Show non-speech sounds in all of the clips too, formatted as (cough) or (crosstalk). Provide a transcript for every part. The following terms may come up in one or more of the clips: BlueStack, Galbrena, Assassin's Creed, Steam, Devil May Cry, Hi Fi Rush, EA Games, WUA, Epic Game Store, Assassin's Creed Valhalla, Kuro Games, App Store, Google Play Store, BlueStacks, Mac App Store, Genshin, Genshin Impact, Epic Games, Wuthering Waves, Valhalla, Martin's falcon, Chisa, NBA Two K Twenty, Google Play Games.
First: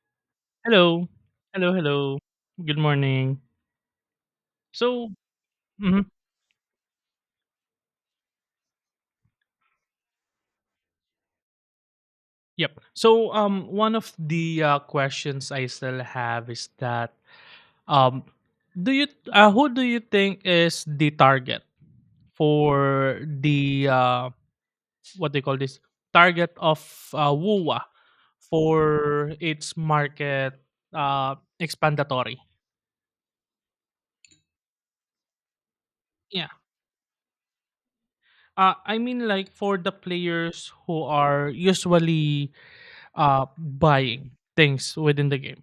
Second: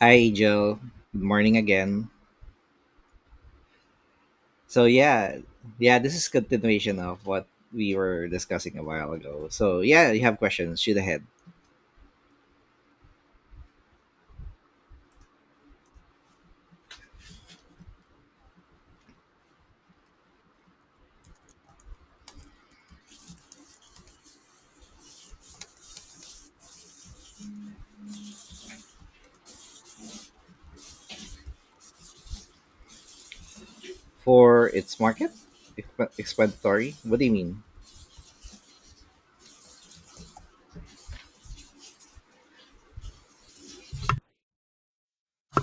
Hi, Joe. Hello. Good morning Hello, again. hello. Good morning. So So, yeah, yeah, mhm, this is continuation of what we were discussing a while ago. So yeah, you have questions. Shoot ahead yep. One of the questions I still have is um, do you who do you think is the target for the what they call this target of WUA for its market expandatory? for its market Yeah. explanatory. What do you mean? I mean, like for the players who are usually buying things within the game.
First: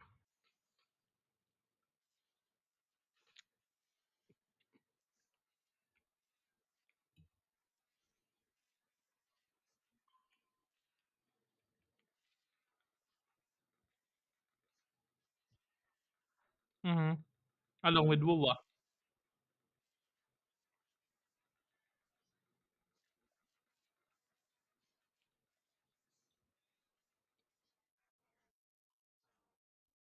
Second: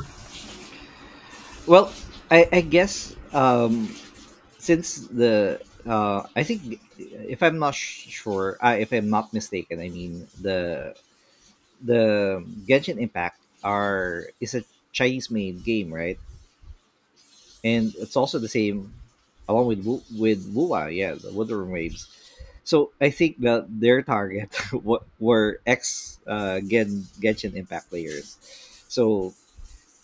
Well, I guess since the I think if I'm not sh- sure, if I'm not mistaken, I mean the Genshin Impact are is a Chinese made game, right? Hmm. And Along it's with also the WUA. same along with Wua, yeah, the Wuthering Waves. So I think that their target (laughs) wa- were ex Gen Genshin Impact players. So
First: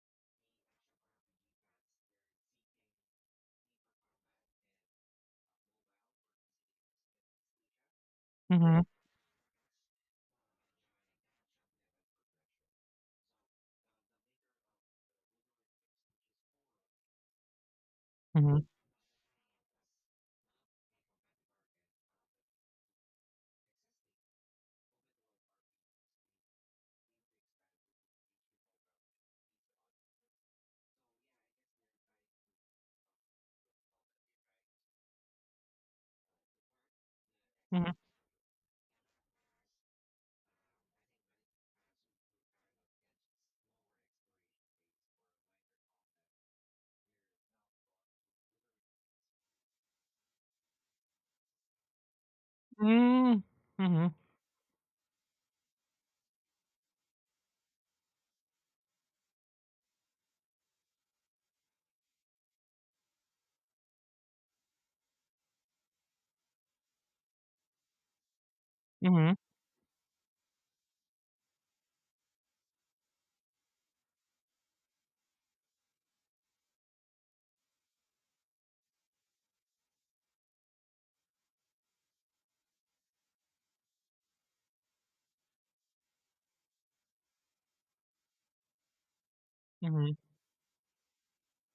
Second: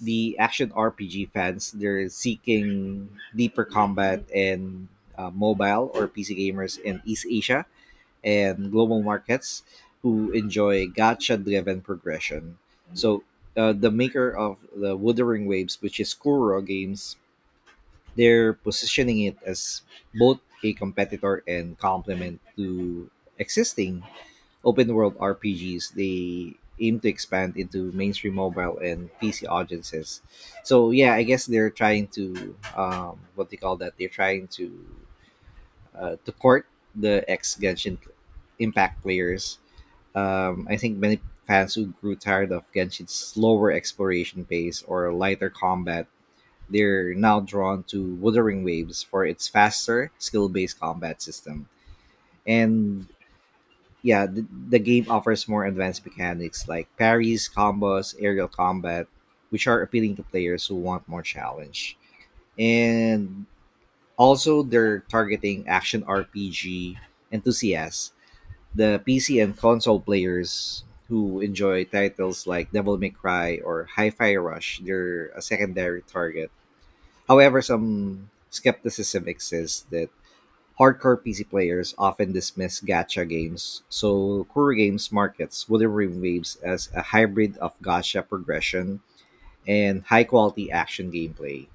the action RPG fans, they're seeking deeper combat, and mobile or PC gamers in East Asia and Mm-hmm. global markets who enjoy gacha-driven progression. So the maker of the Wuthering Waves, which is Kuro Games, they're Mm-hmm. positioning it as both a competitor and complement to existing open world RPGs. They aim to expand into mainstream mobile and PC audiences. So yeah, I guess they're trying to what they call that. They're trying to court the ex Mm-hmm. Genshin Impact players. I think many fans who grew tired of Genshin's slower exploration pace or lighter combat, they're now drawn to Wuthering Waves for its faster, skill based combat system. And Mm-hmm. yeah, the game offers more advanced mechanics like parries, combos, aerial combat, which are appealing to players who want more challenge. And also, they're targeting action RPG enthusiasts, the Mm-hmm. PC and console players who enjoy titles like Devil May Cry or Hi Fi Rush. They're a secondary target. However, some skepticism exists that hardcore PC players often dismiss gacha games, so Kuro Games markets Wooden Rim Waves as a hybrid of gacha progression and Mm-hmm. high quality action gameplay.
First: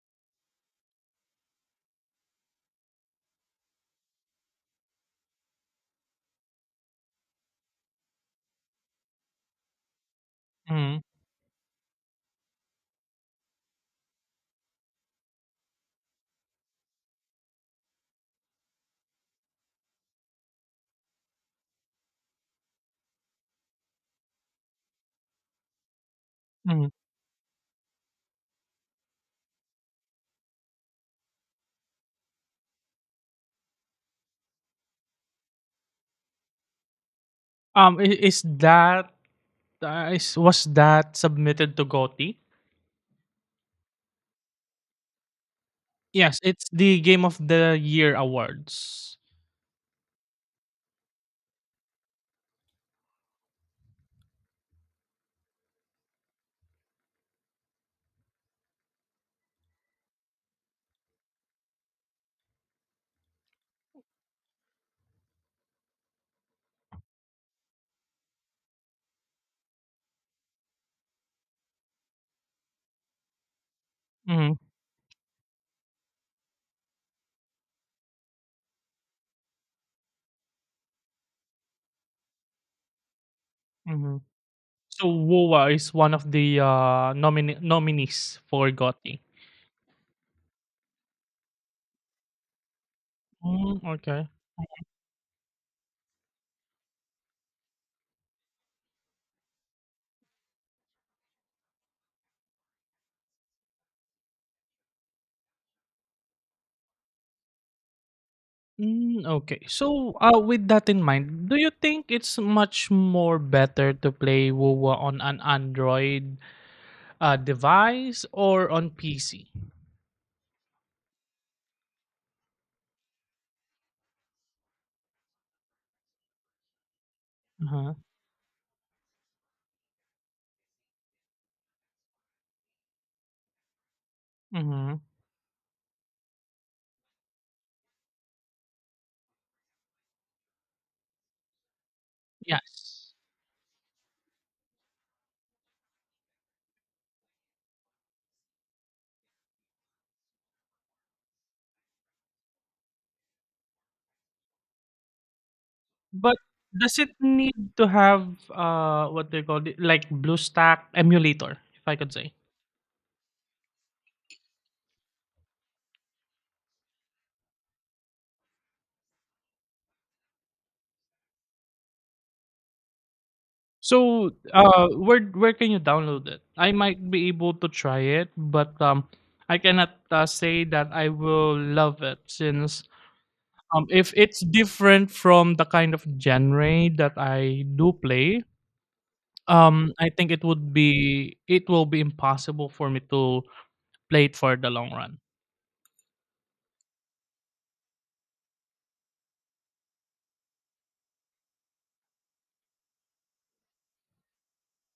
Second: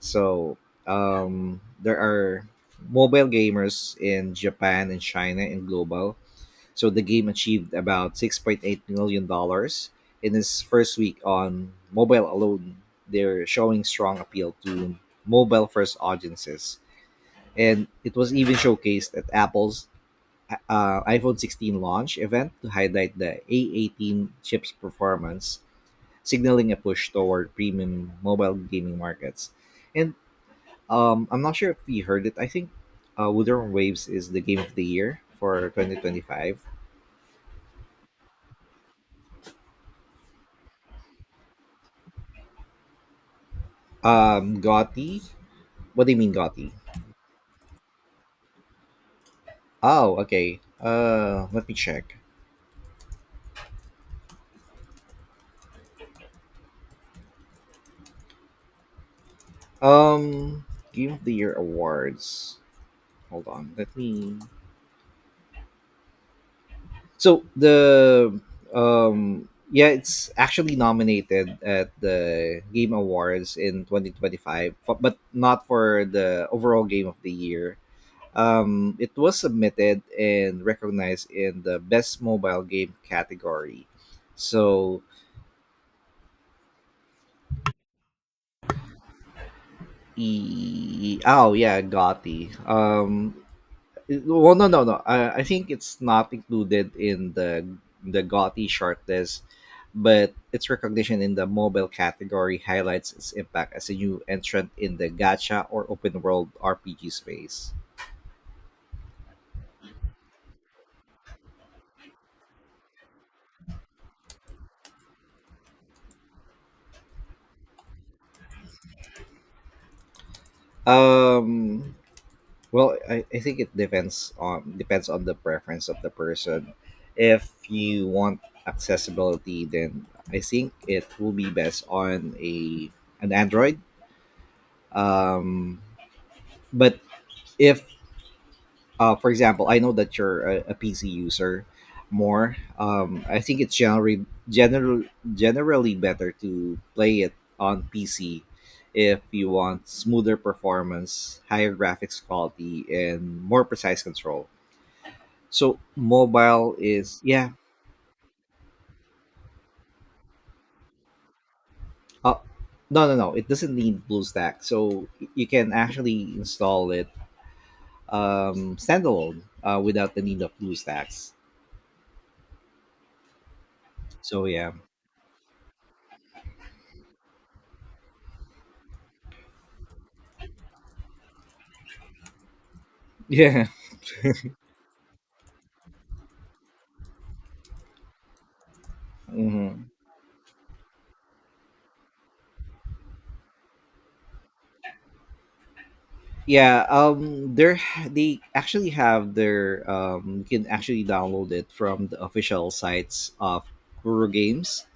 So, there are mobile gamers in Japan and China and global, so the game achieved about $6.8 million dollars in its first Mm-hmm. week on mobile alone. They're showing strong appeal to mobile first audiences. And it was even showcased at Apple's iPhone 16 launch event to highlight the A18 chip's performance, signaling a Mm-hmm. push toward premium mobile gaming markets. And I'm not sure if you heard it. I think Woodland Waves is the game of the year for 2025. Is that is was that submitted to goti? Gotti? What do you mean Yes, it's Gotti? the game of the year awards. Oh, okay. Let me check. Um, Game of the Year awards. Hold on. Let me. So the yeah, it's actually nominated at the Game Awards in Mm-hmm. 2025, but not for the overall Game of the Year. It was submitted and recognized in the Best Mobile Game category. Mm-hmm. So, So woa is one of the nominees for goti. Oh yeah, Gotti. Mm, okay. Well, no, no, no. I think it's not included in the GOTY shortlist, but its recognition in the mobile category highlights its impact as a new entrant in the gacha or open world RPG space. Mm, okay. So, with that in mind, do you think it's much more better to play WoWA on an Android device or on PC? Um, well, I think it depends on the preference of the person. If Uh-huh. you want accessibility, then I think it will be best on a an Android. Mm-hmm. Um, but if for example, I know that you're PC user more. Yes. I think it's generally better to play it on PC if you want smoother performance, higher graphics quality, and more precise control. So But mobile does it is yeah. need to have what they call it like BlueStack emulator, if I could say? Uh, no, no, no. It doesn't need BlueStack, so you can actually install it standalone without the need of BlueStacks. So, So yeah, where can you download it? I might be able to try it, but I cannot say that I will love it since (laughs) yeah. Um, if it's different from the kind of genre that I do play, Hmm. um, I think it will be impossible for me to play it for the long run. Yeah, they actually have their you can actually download it from the official sites of Guru Games,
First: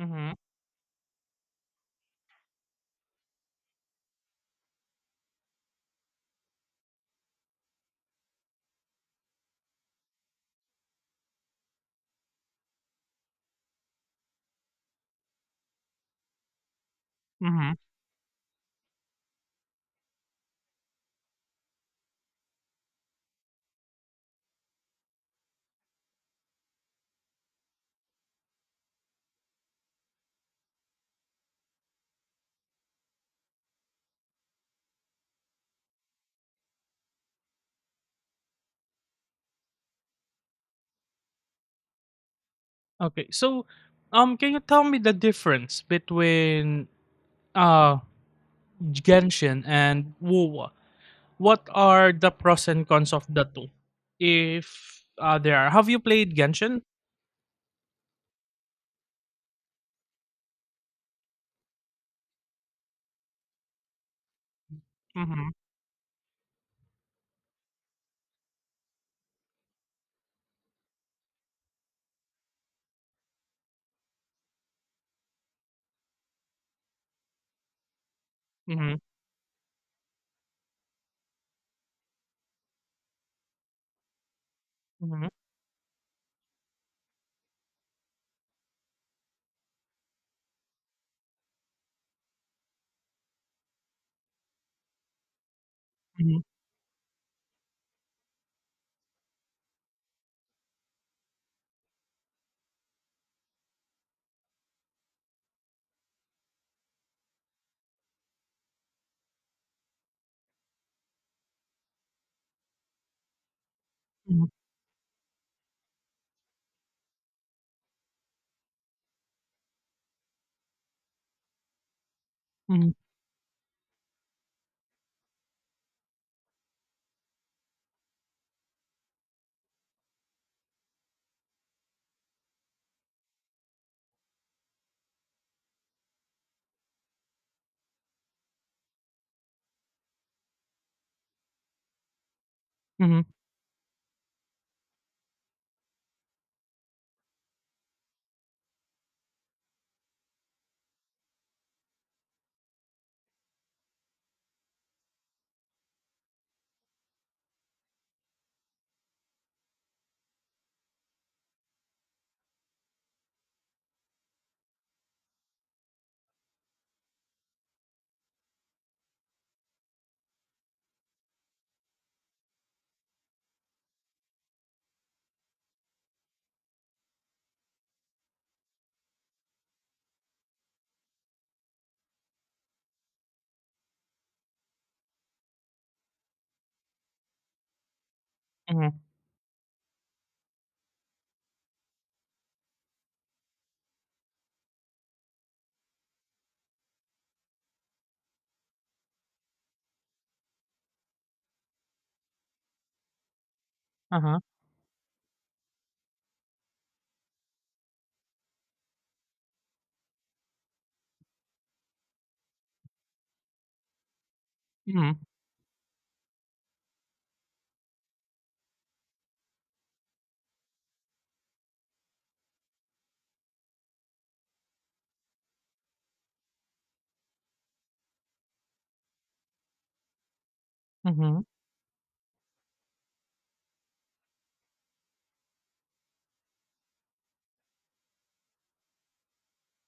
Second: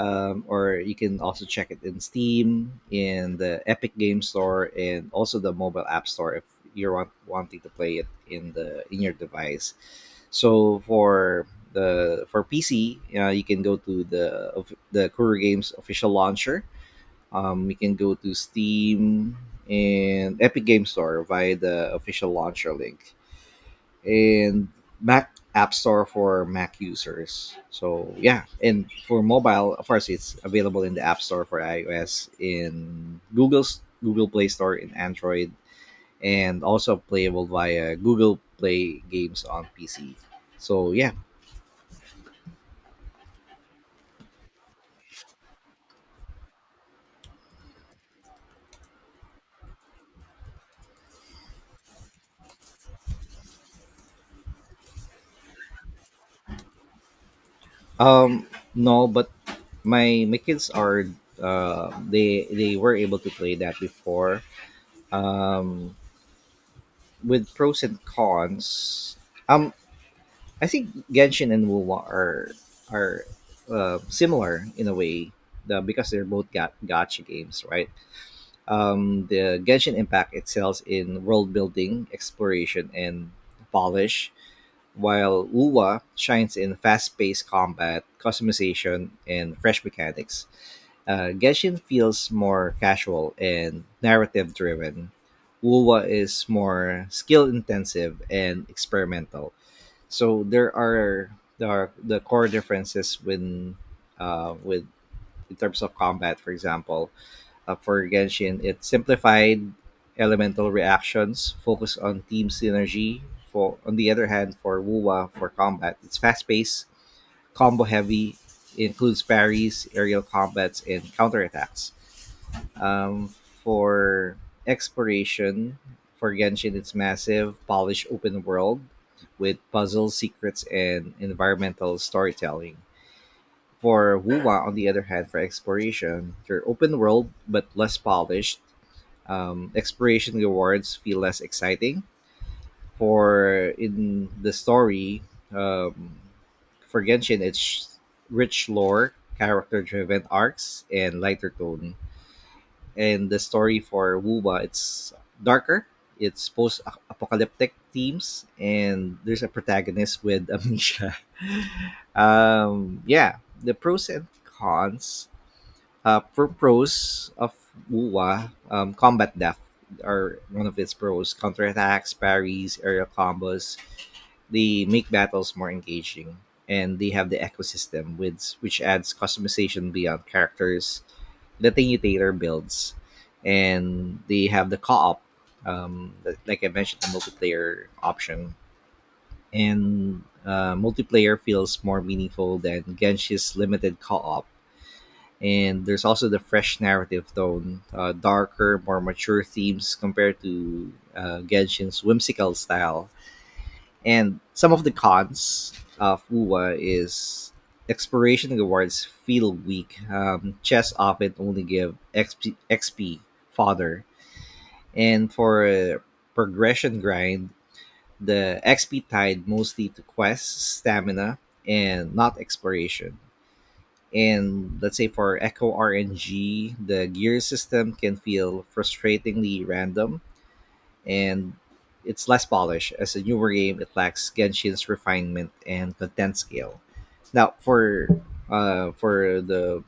Mm-hmm. or you can also check it in Steam, in the Epic Game Store, and also the mobile app store if you're wanting to play it in the in your device. So for the for PC, you can go to the of the Guru Games official launcher, you Mm-hmm. can go to Steam and Epic Game Store via the official launcher link, and Mac App Store for Mac users. So yeah, and for mobile, of course, it's available in the App Store for iOS, in Google Play Store, in Android, and also playable via Google Play games on PC. So yeah, Okay, so can you tell me the difference between uh Genshin and Wu? What are the pros and cons of the two? If, There are. Have you played Genshin? um, no, but my kids are they were able to play that before, Mhm, um, with pros and cons. Um, I think Genshin and Wuwa are similar in a way, because they're both gotcha games, right? mhm, The Genshin Impact excels in world building, exploration, and polish, mhm, while Wuwa shines in fast paced combat, customization, and fresh mechanics. Genshin feels more casual and narrative driven. Wuwa mhm, is more skill intensive and experimental. So there are the core differences when with in terms of combat, for example, for Genshin, it simplified elemental reactions, focus on team synergy. For on the other mhm, hand, for Wuwa, for combat, it's fast paced, combo heavy, includes parries, aerial combats, and counterattacks. mhm, Um, for exploration, for Genshin, it's massive, polished open world with puzzles, secrets, and environmental storytelling. For Wuwa, on the other hand, for exploration, they're open world but less polished. Exploration rewards feel less exciting. mhm, For in the story, um, for Genshin, it's rich lore, character driven arcs, and lighter tone, and the story for Wuba, it's darker. It's post-apocalyptic themes, and there's a protagonist with amnesia. (laughs) Um, yeah, the pros and cons. For pros of Wuwa, combat death are one of its pros. Counterattacks, parries, aerial combos. They make battles more engaging, and they have the ecosystem with which adds customization beyond characters, the Tinutator builds, and they have the co-op, that- like I mentioned, the multiplayer option, mhm, and multiplayer feels more meaningful than Genshi's limited co-op. And there's also the fresh narrative tone, darker, more mature themes compared to Genshin's whimsical style, uh-huh, and some of the cons of UWA is exploration rewards feel weak. Chests often only give XP, fodder, mhm, and for progression grind, the XP tied mostly to quests, stamina, and not exploration. And let's say for Echo RNG, the gear system can feel frustratingly random mhm, and it's less polished. As a newer game, it lacks Genshin's refinement and content scale. Now, for the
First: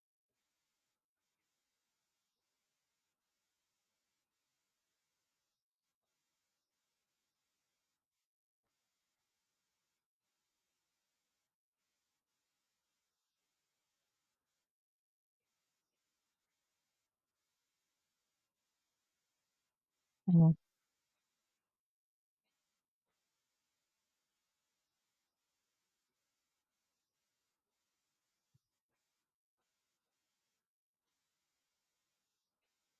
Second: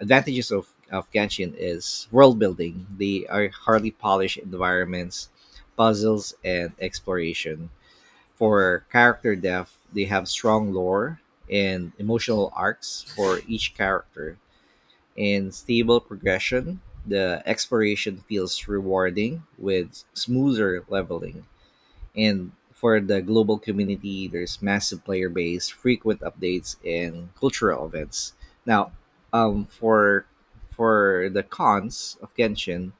advantages of Genshin is world building. They are hardly polished environments, puzzles, and exploration. For character depth, they have strong lore and emotional arcs for each character, and stable progression. The exploration feels rewarding with mhm, smoother leveling, and for the global community, there's massive player base, frequent updates, and cultural events. Now, for the cons of Genshin,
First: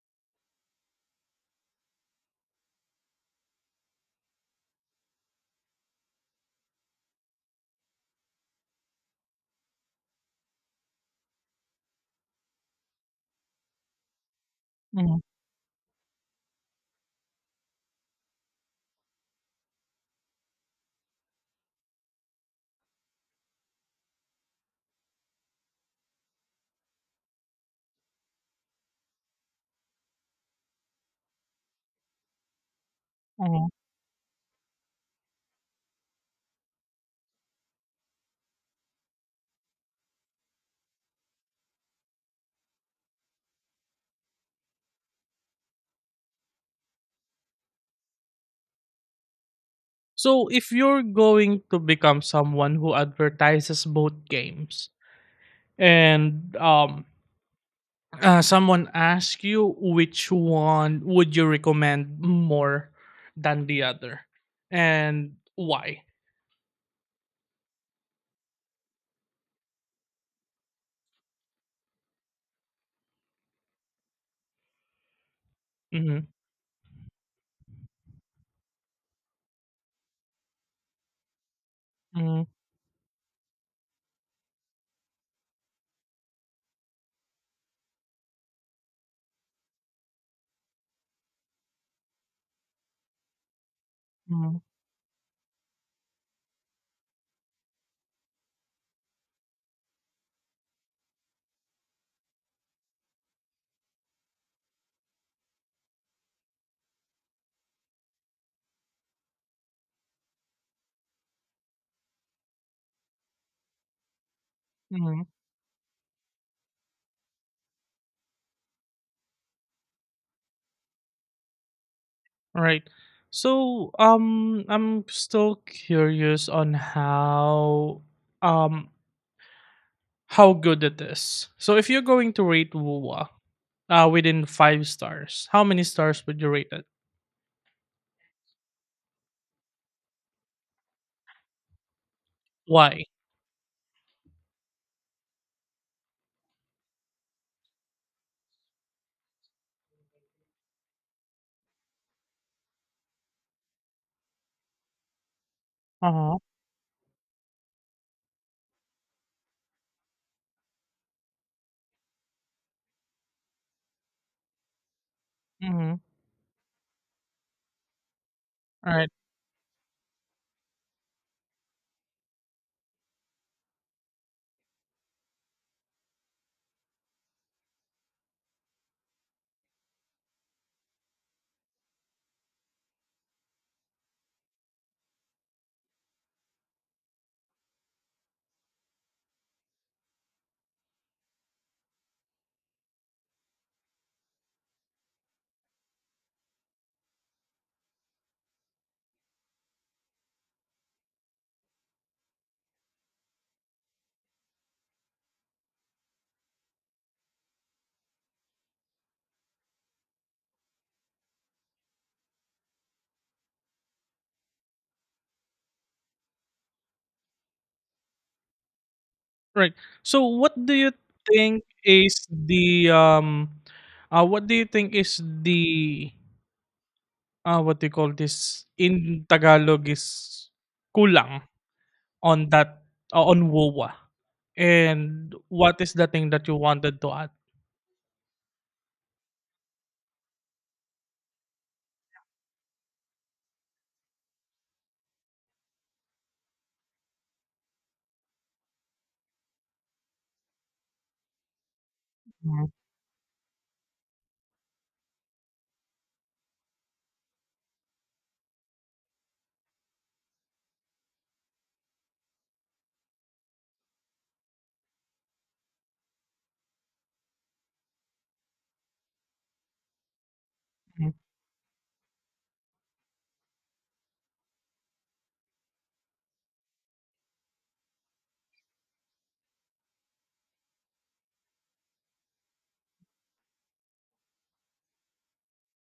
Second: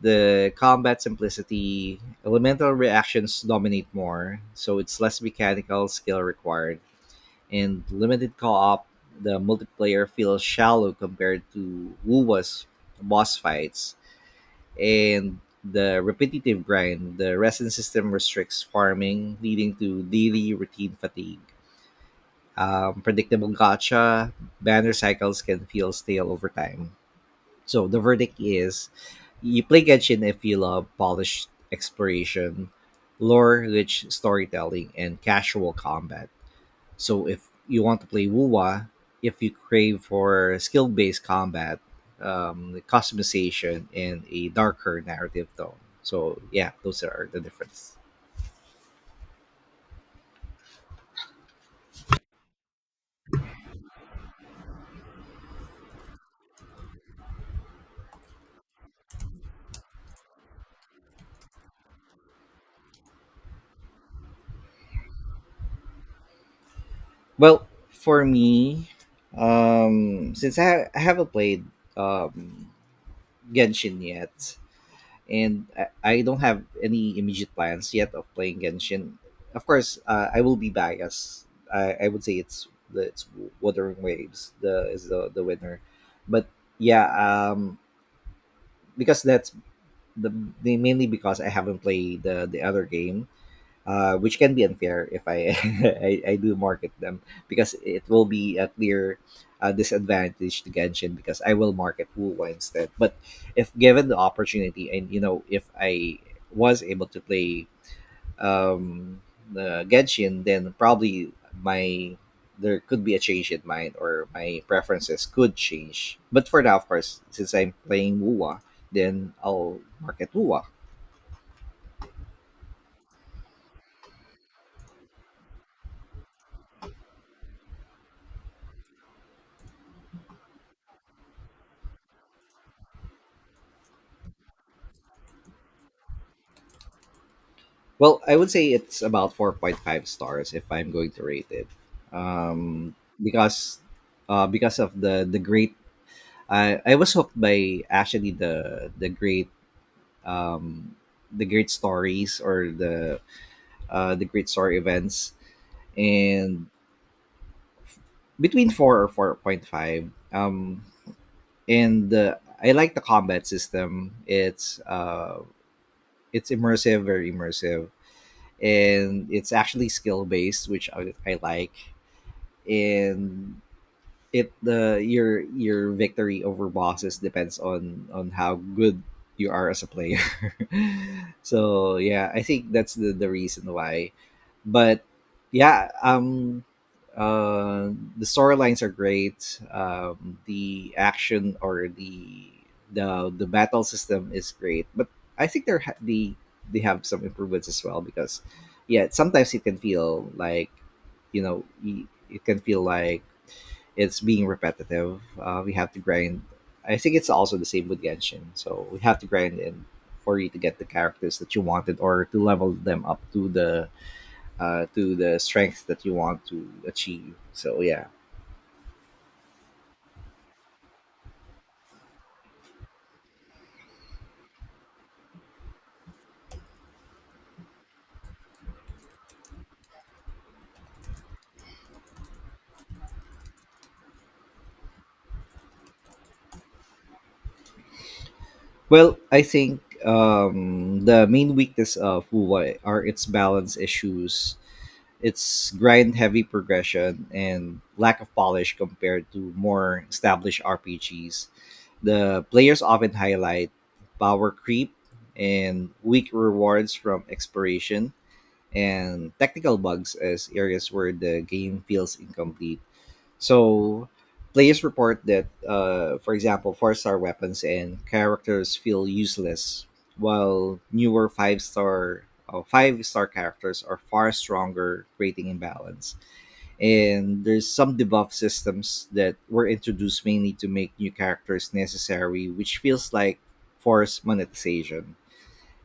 the combat simplicity, elemental reactions dominate more, so it's less mechanical skill required, and limited co-op. The multiplayer feels shallow compared to WoW's boss fights, mhm, and the repetitive grind, the resin system restricts farming, leading to daily routine fatigue. Predictable gotcha banner cycles can feel stale over time. So the verdict is, you play Genshin if you love polished exploration, lore mhm. rich storytelling, and casual combat. So if you want to play WUWA, if you crave for skill-based combat, customization, and a darker narrative tone. So yeah, those are the difference. So, if you're going to become someone who advertises both games, and someone asks you which one would you recommend more than the other and why? Well, for me, since I haven't played um, Genshin yet, and I Mhm, don't have any immediate plans yet of playing Genshin. Of course, I will be biased. I would say mhm, it's it's Wuthering Waves the is the winner, but yeah, because that's the, the mainly because I haven't played the other game, which can mhm, be unfair if I, (laughs) I do market them because it will be a clear disadvantage to Genshin because I will market Wuwa instead. But if given the opportunity and you know if I was able to play, um, the Genshin, then probably my there could be a change in mind or my mhm. preferences could change. But for now, of course, since I'm playing Wuwa, then I'll market Wuwa. Right. So, I'm still curious on um, how good it is. So, if you're going to rate Wuwa, within five stars, how many stars would you rate it? Well, I would say it's about 4.5 stars if I'm going to rate it. Um, Why? because because of the great I was hooked by actually the great, um, the great stories or the great story events, Uh huh. and between 4 or 4.5, um, and I like the combat system. Mm-hmm. It's immersive, very immersive, All right. and it's actually skill based, which I like, and it the your victory over bosses depends on how good you are as a player. (laughs) So yeah, I think that's the reason why. But yeah, uh the storylines are great. Um, the action or the battle system is great, but I think the they have some improvements as well because yeah, sometimes it can feel like you know y- it can feel like it's being repetitive. We have to grind. I think it's also the same with Genshin. So we have to grind in for you to get the characters that you wanted or to level them up to the strength that you want to achieve. So yeah, Right. So, what do you think is the what do you think is the what do you call this in Tagalog is kulang on that, on WOA? And what is the thing that you wanted to add? well, I think the main weakness of Wuwai are its balance issues, its grind heavy progression, and lack of polish compared to more established RPGs. The Mhm, players often highlight power creep and weak rewards from exploration and technical bugs as areas where the game feels incomplete. So players report that, for example, four-star weapons and characters feel useless, while mhm, newer five star characters are far stronger, creating imbalance. And there's some debuff systems that were introduced mainly to make new characters necessary, which feels like forced monetization.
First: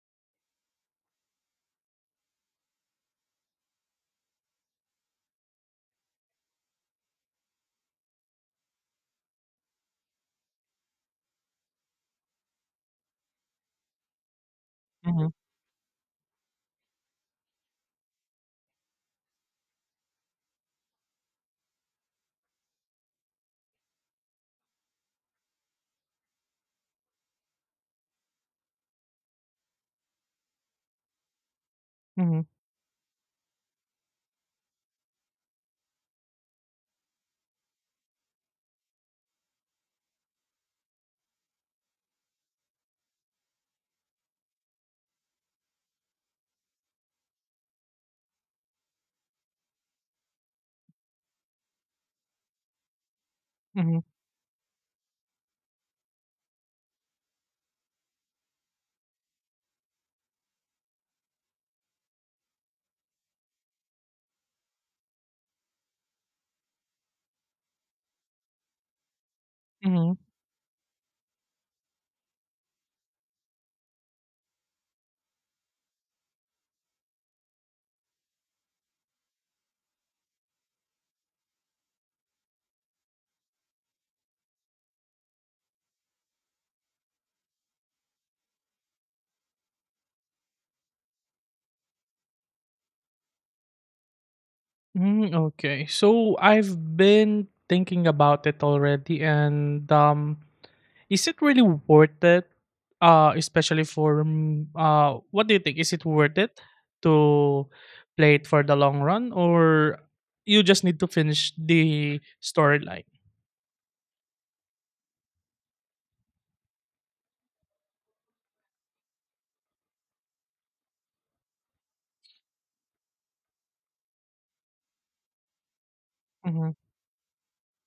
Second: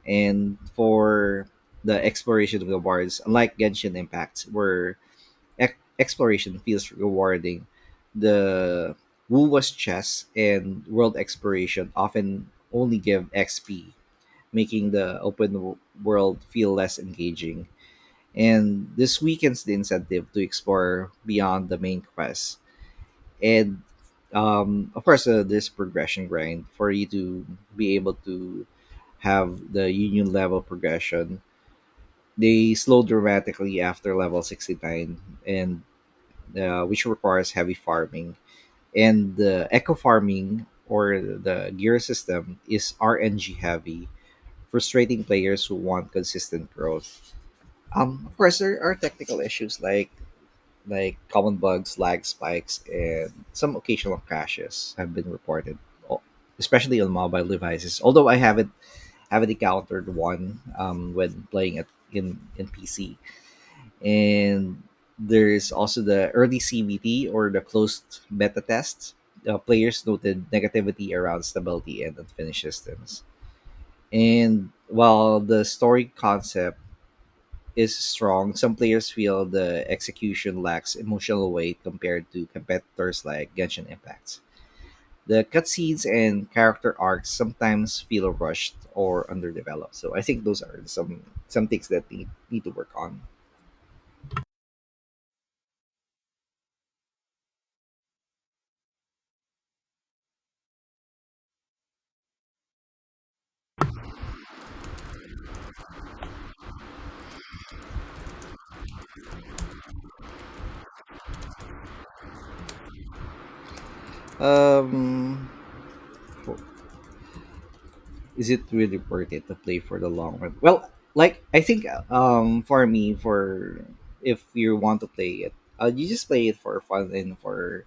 And for the exploration of the wards, unlike Genshin Impact, where exploration feels rewarding. The Wu was chess and world exploration often only give XP, making the mhm, open world feel less engaging. And this weakens the incentive to explore beyond the main quest. And of course, this progression grind for you to be able to have the union level progression. mhm, They slow dramatically after level 69, and which requires heavy farming. And the eco farming or the gear system is RNG heavy, frustrating players who want consistent growth. Of course, there are technical issues like common bugs, lag spikes, and some mhm, occasional crashes have been reported, o- especially on mobile devices. Although I haven't encountered one when playing it in PC, and there's also the early CBT or the closed beta tests. Players mhm. noted negativity around stability and unfinished systems. And while the story concept is strong, some players feel the execution lacks emotional weight compared to competitors like Genshin Impact. The cutscenes and character arcs sometimes feel rushed or underdeveloped. So I think those are some things that they need to work on. Mm, okay. I've been thinking about it already and Is it really worth it? What do you think? Is it worth it to play it for the long run, or you just need to finish the storyline? Um, is it really worth it to play for the long run? Well, like I think for me for if you want to play it, you just play it Mm-hmm, for fun and for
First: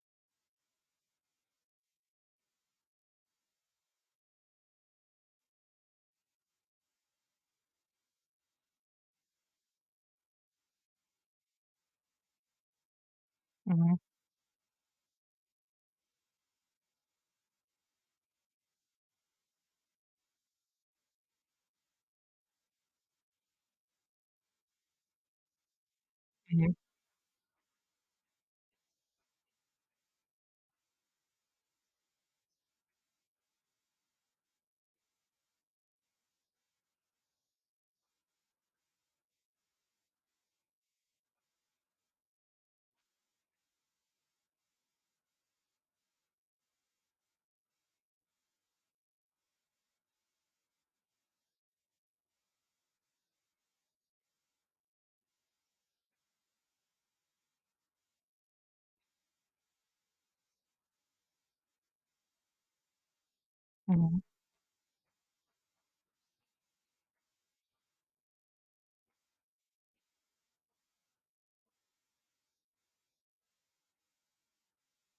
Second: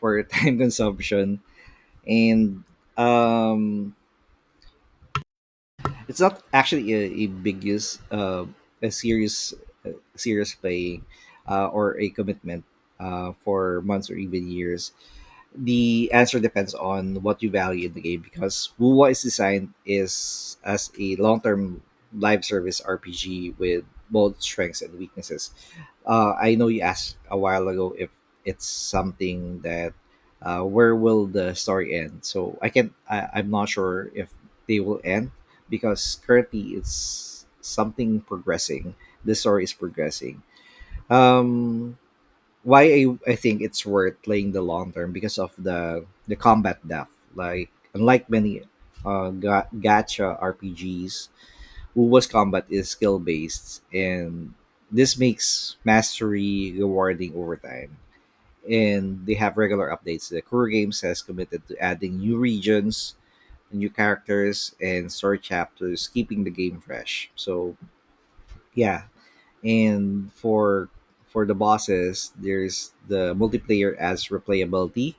for (laughs) time consumption, and um it's not actually a big use, a serious playing, or a commitment for mm-hmm, months or even years. The answer depends on what you value in the game because WUWA is designed is as a long-term live service RPG with both strengths and weaknesses. I know you asked a while ago if it's something that where will the story end. So I'm not sure if they will end, because currently it's something progressing. The story is progressing. Um, why I think it's worth playing the long term because of the combat depth. Like unlike many gacha RPGs, Uwa's combat is skill based, and this makes mastery rewarding over time. And they have regular updates. The Kuro Games has committed to adding new regions, new mm-hmm, characters and story chapters, keeping the game fresh. So yeah, and for the bosses, there's the multiplayer adds replayability,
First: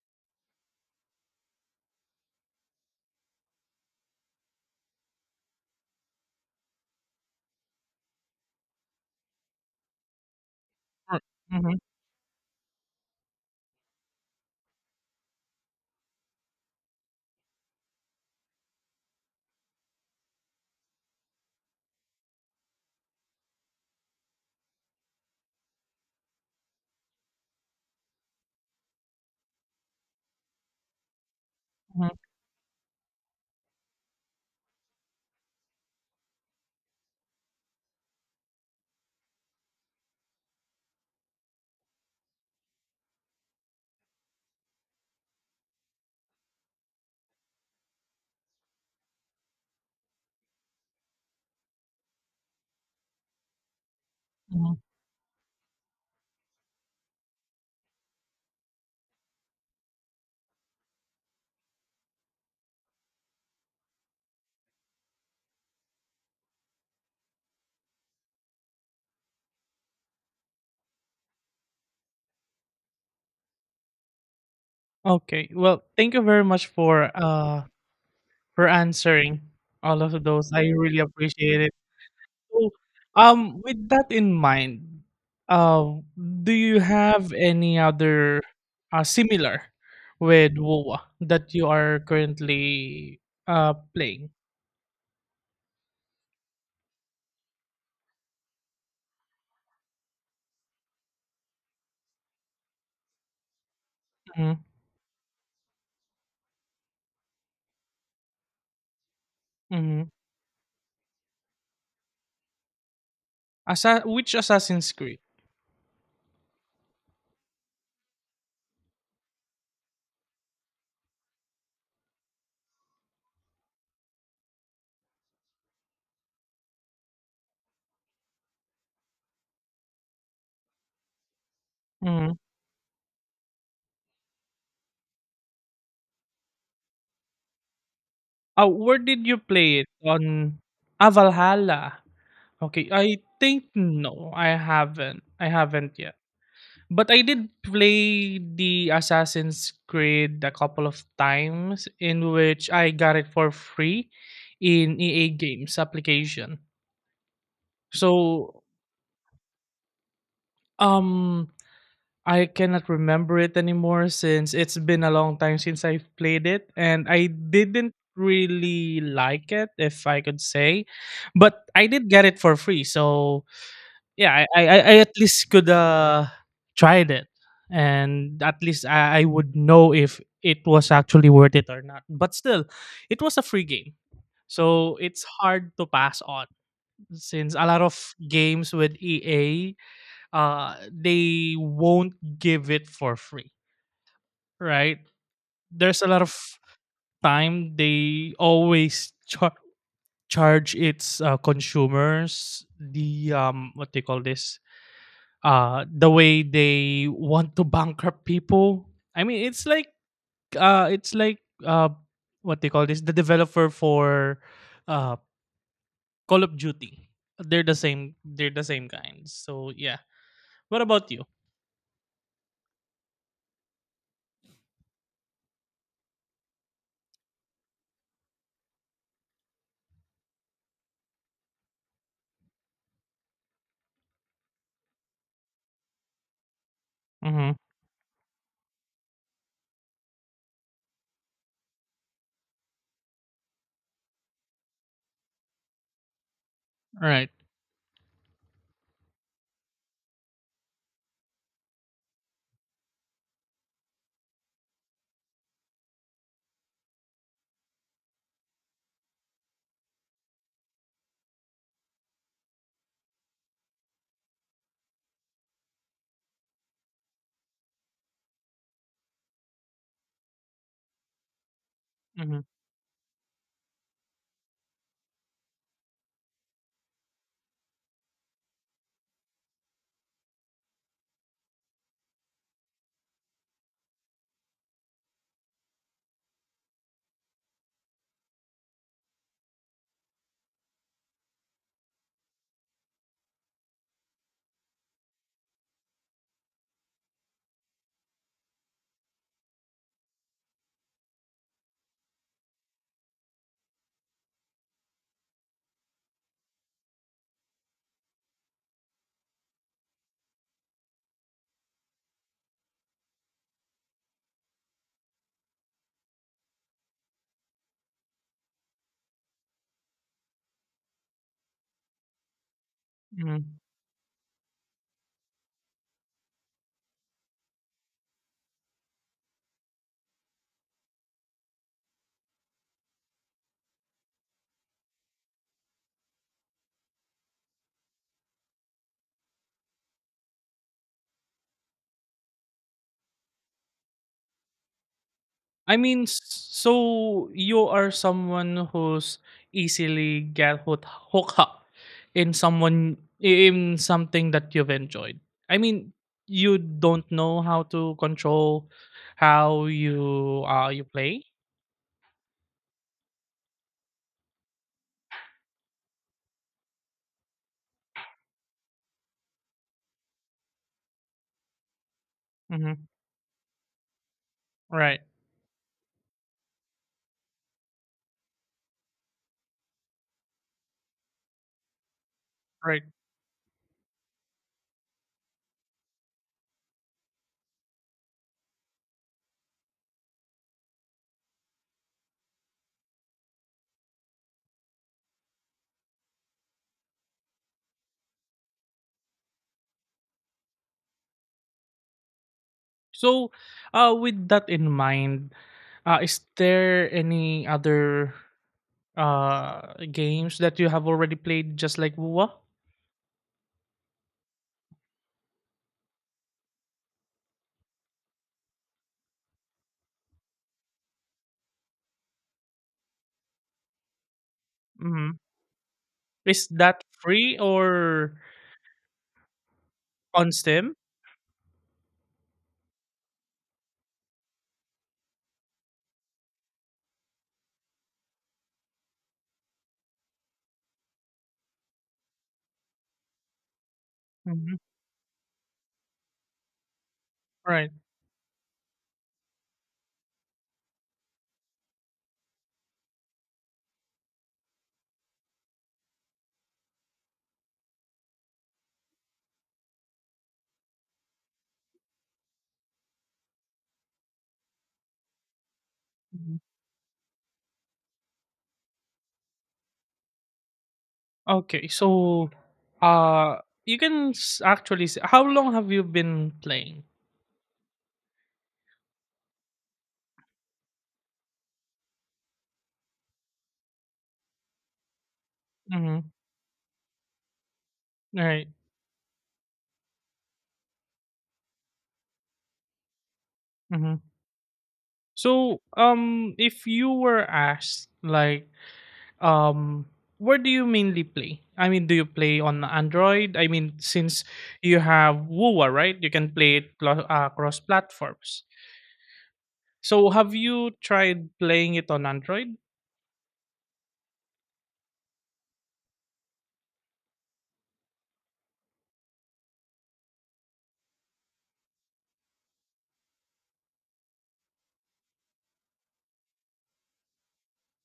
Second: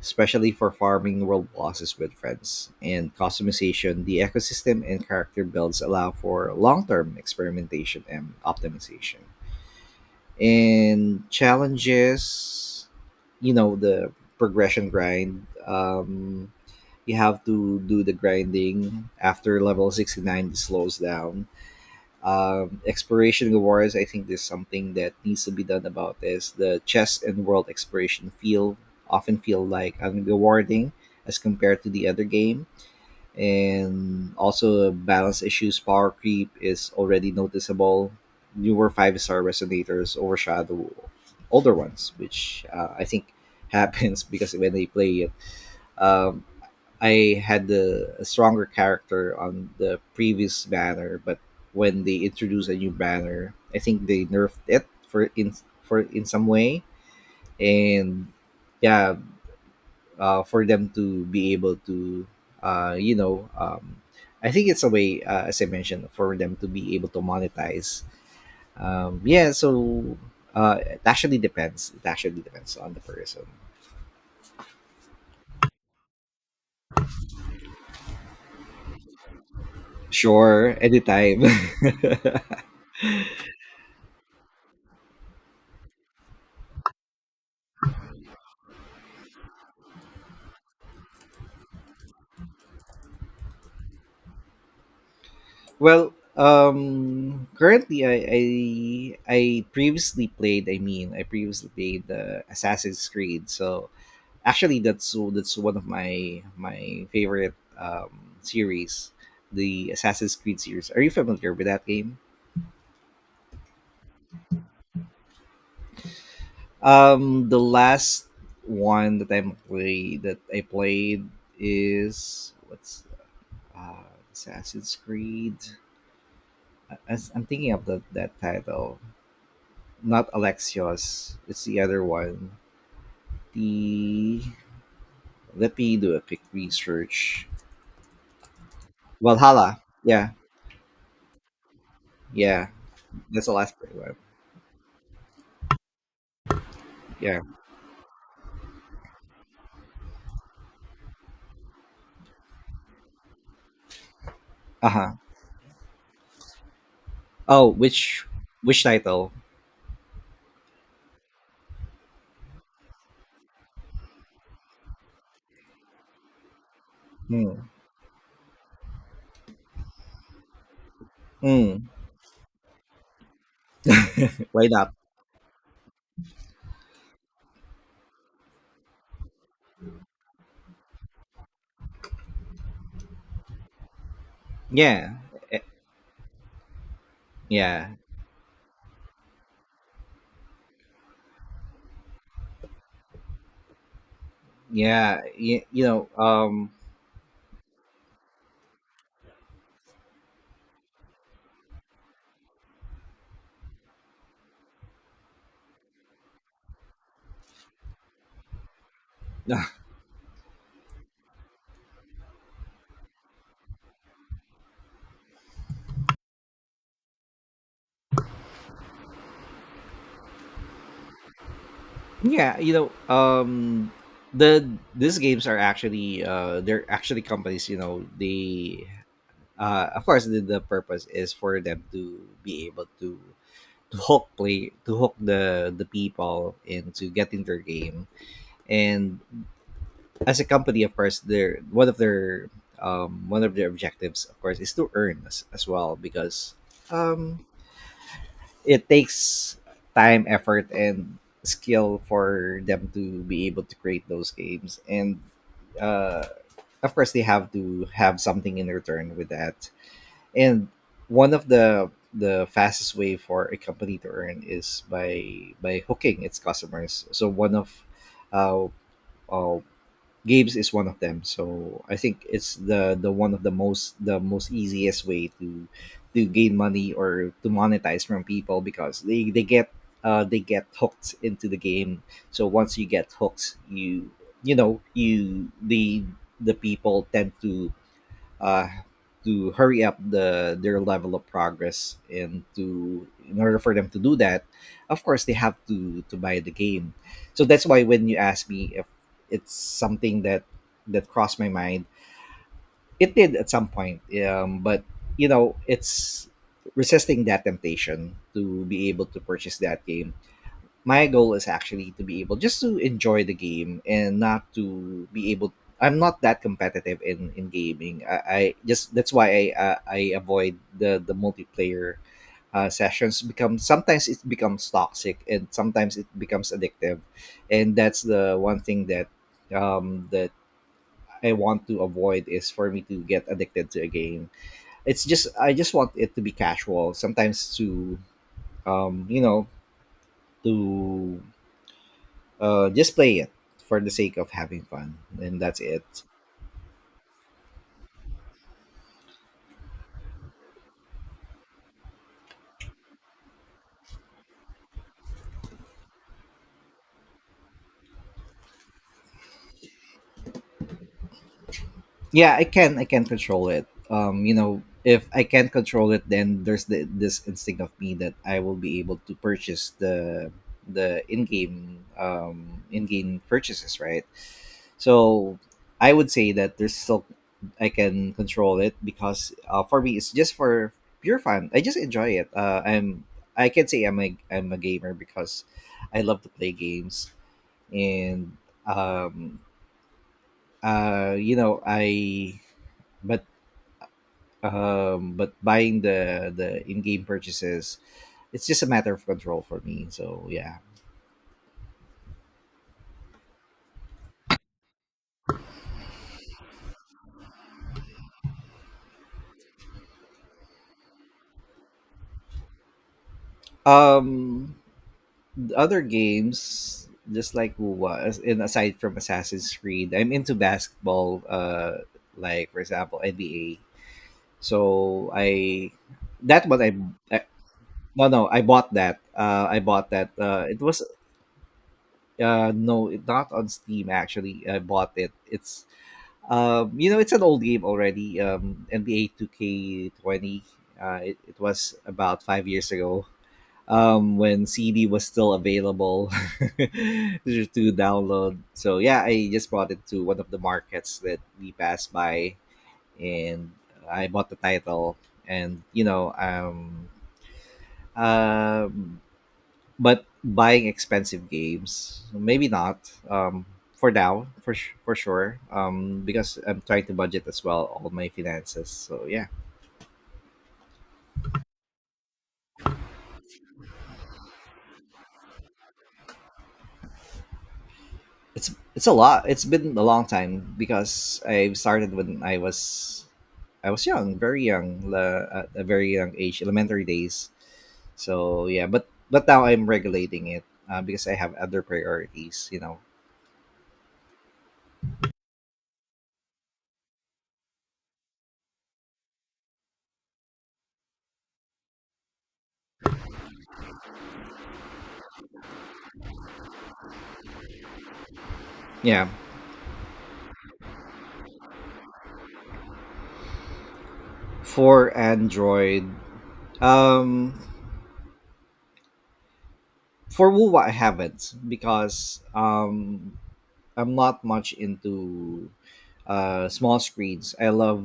especially for farming world bosses with friends. And customization, the ecosystem and character builds allow for long-term experimentation and optimization. mm-hmm, And mm-hmm, challenges, the progression grind. You have to do the grinding after level 69, it slows down. Exploration rewards, I think there's something that needs to be done about this. The chess and world exploration feel often feel like unrewarding as compared to the mm-hmm, other game. And also balance issues, power creep is already noticeable. Newer five-star resonators overshadow older ones, which I think happens (laughs) because when they play it, um, I had a stronger character on the previous banner, but when they introduced a new banner, I think they nerfed mm-hmm. it for in some way, and yeah, for them to be able to, uh, you know, um, I think it's a way, as I mentioned, for them to be able to monetize. Yeah, so it actually depends. It actually depends on the person. Okay. Well, thank you very much for answering all of those. I Sure, really anytime. (laughs) appreciate it. So, with that in mind, uh, do you have any other similar with WoWA that you are currently playing? Well, currently I previously played. I mean, I previously played the Assassin's Creed. So Mm-hmm. actually, that's one of my favorite series, the Mm-hmm. Assassin's Creed series. Are you familiar with that game? Which Assassin's Creed? The last one that I played is what's Assassin's Creed. I'm thinking of that title. Not Alexios. It's the other Mm-hmm. one. The Let me do a quick research. Where did you Valhalla. play it Yeah, on? Ah, Valhalla. yeah. Okay, I That's the think last one. no, I haven't. I haven't yet. But I Yeah. did play the Assassin's Creed a couple of times, in which I got it for free Uh in huh. EA Games application. Oh, which So title? um I cannot remember it anymore since it's been a long time since I've played it, and I Hmm. didn't really like it, if I could say. But I Hmm. did get it for free. So yeah, I I Why I not? I at least could tried it, and at least I would know if it was actually worth it or not. But still, it was a free game, so Yeah. it's Eh, hard to pass on, since a lot yeah. of games with EA, they won't give it for free, right? Yeah. You There's a know. lot of time they always charge its consumers the what they call this, the way they want to bankrupt people. I mean, (laughs) it's like, uh what they call this, the developer for uh Call of Duty. They're the same, they're the same kinds. So yeah, what about you? Yeah. You know. The these games are actually they're actually companies. You know they, of course the purpose is for them to be able to hook play to hook the people into getting Mm-hmm. their game, and as a company of course their one of their one of their objectives of course is to earn as well, because All right. um, it takes time, effort and skill for them to be able to create those games, and uh, of course they have to have something in return with that. And one of the fastest way for a company to earn is by hooking its customers. So one of uh, uh games is one of them. So I think it's the one of the most easiest way to gain money or to monetize from people, because they get hooked into the game. So once you get hooked, you know you the people tend to, uh, to hurry up their level of progress, and to in order for them to do that, of course they have to buy the game. So that's why when you ask me if it's something that crossed my mind, it did at some point. But it's resisting that temptation to be able to purchase that game. My goal is actually to be able just to enjoy the game and not to be able. I'm not that competitive in gaming. I just, that's why I avoid the multiplayer sessions, Mm-hmm. become sometimes it becomes toxic and sometimes it becomes addictive. And that's the one thing that um that I want to avoid, is for me to get addicted to a game. It's just I just want it to be casual sometimes, to um you know to just play it for the sake of having fun, and that's I it. mean, so you are someone who's easily get hooked up in someone, in something that you've enjoyed. I mean, you don't know how to control how you play. Yeah, I can control it. If I can't control it, then there's this instinct of me that I will be able to purchase the in-game Hmm. in-game purchases, right? Right, So I would say that there's still I can control it, because for me it's just for pure fun. I just enjoy it. Right. I'm, I can say I'm a gamer because I love to play games. And um you know I but but buying the in-game purchases, it's just a matter of control for me. So yeah. So, with that in mind, is there any other games that you have already played, just like Wuwa? um the other games just like Uwa, and aside from Assassin's Creed, I'm into basketball, like for example NBA. So Hmm. I that Is one. that I, free, no or no, I bought that. I bought that, on it Steam? was. No, not on Steam. Actually, I bought it. It's an old game already. NBA 2K20. It was about 5 years ago. When Mhm, CD was still available (laughs) right. to download. So yeah, I just brought it to one of the markets that we passed by, and I bought the title. And you know, um but buying expensive games, maybe not for now, for sure. Because Mhm. I'm trying to budget as well all my finances. So yeah. Okay, so, uh, you can s actually s how long have you been playing? It's a lot. It's been a long time, because I started when I was young, very young, at a very young Mhm, age, elementary days. So right, yeah, but now I'm regulating it, because I have other priorities, you know. mhm. So, if you were asked, um, where do you mainly play? I mean, do you play on Android? I mean, since you have WooA, right? You can play it clo cross platforms. Yeah, So have you tried playing it on Android? for Android. um For Wuwa, I haven't, because I'm not much into small screens. I love.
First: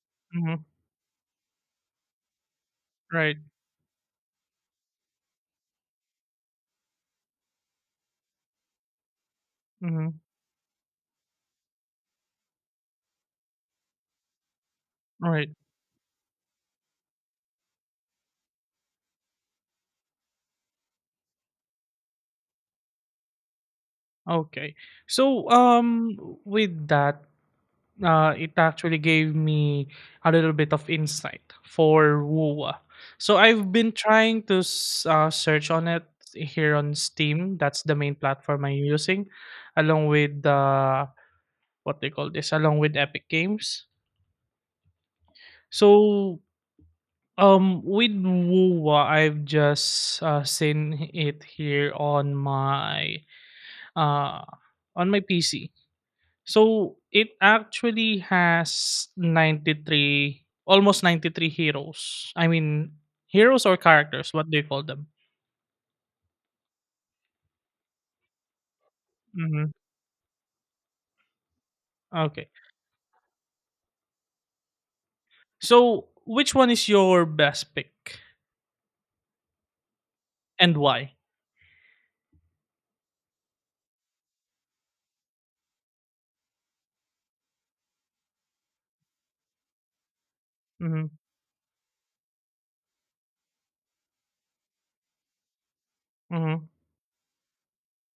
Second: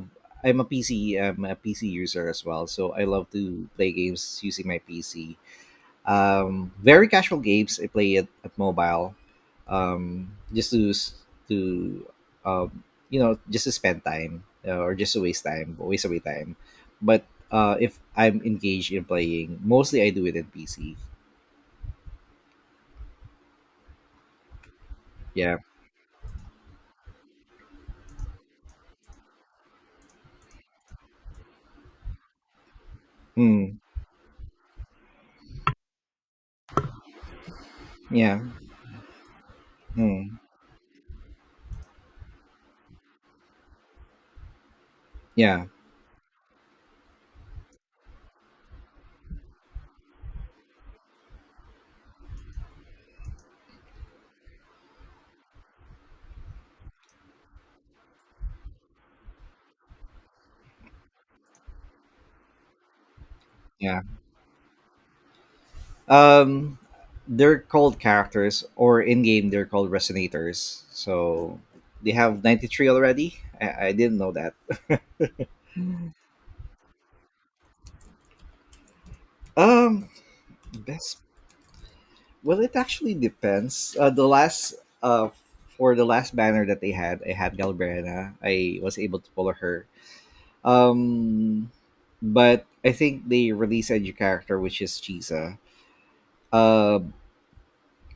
I'm Mhm, a PC. I'm a PC user as well, so I love right, to play games using my PC. Very casual games I play at mobile, mhm, just to to um, just to spend time, or just to waste right. time, waste away time. But if I'm engaged in playing, mostly I do it in PC. Okay. So, Yeah. With that, it actually gave me a little bit of insight for WUA. So I've Mm. been trying to search on it here on Steam. That's the main Yeah. platform I'm using, along Mm. with what they call this, along with Epic Games. Yeah. So, with WUA, I've just seen it here uh on my PC. So it actually has 93, almost 93 heroes. I mean, heroes or Yeah. characters, what do you call them? Um they're called characters, or in game they're Hmm. called resonators. So they have Okay. 93 already. I didn't know that. So which one is your best pick Um and why? Best. Well, it actually depends. The last uh for the last banner that they had, I had Galbrena. I was able to pull her. Mm-hmm. Um but I think they released a new character which is Chisa. Mm-hmm. Um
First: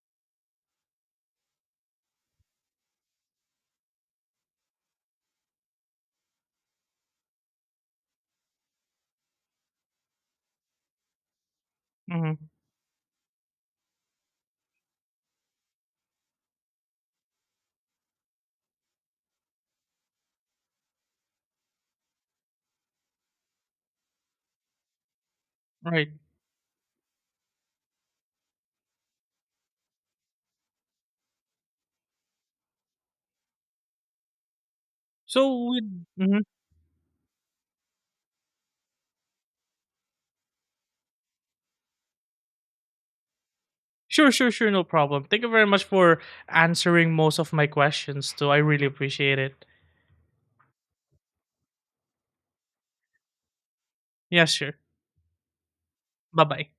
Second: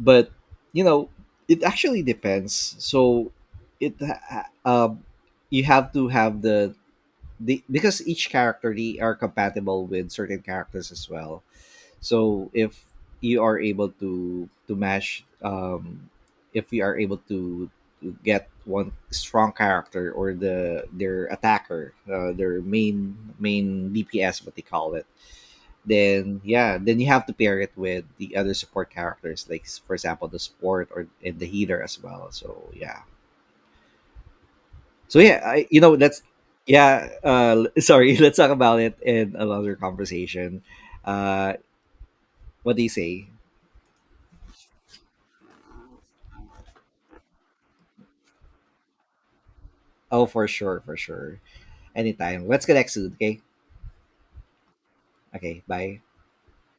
but you know it actually depends, so it ha- um you have to have the because each character, they are compatible with certain characters as well. Mm-hmm. So if you are able to match, if you are able to get one strong character or their attacker, their main DPS, what they call it, Right. then yeah, then you have to pair it with the other support characters, like for example the support or and the healer as well. So yeah, I, So with that's, mhm. yeah. (laughs) Sorry, let's talk about it in another conversation. Uh, what do you say? Sure, sure, sure, no problem. Thank you very much for answering most of my questions too. I really appreciate it. Oh, for sure, anytime. Let's connect soon. Okay, Yes, sure. okay, bye. Bye bye.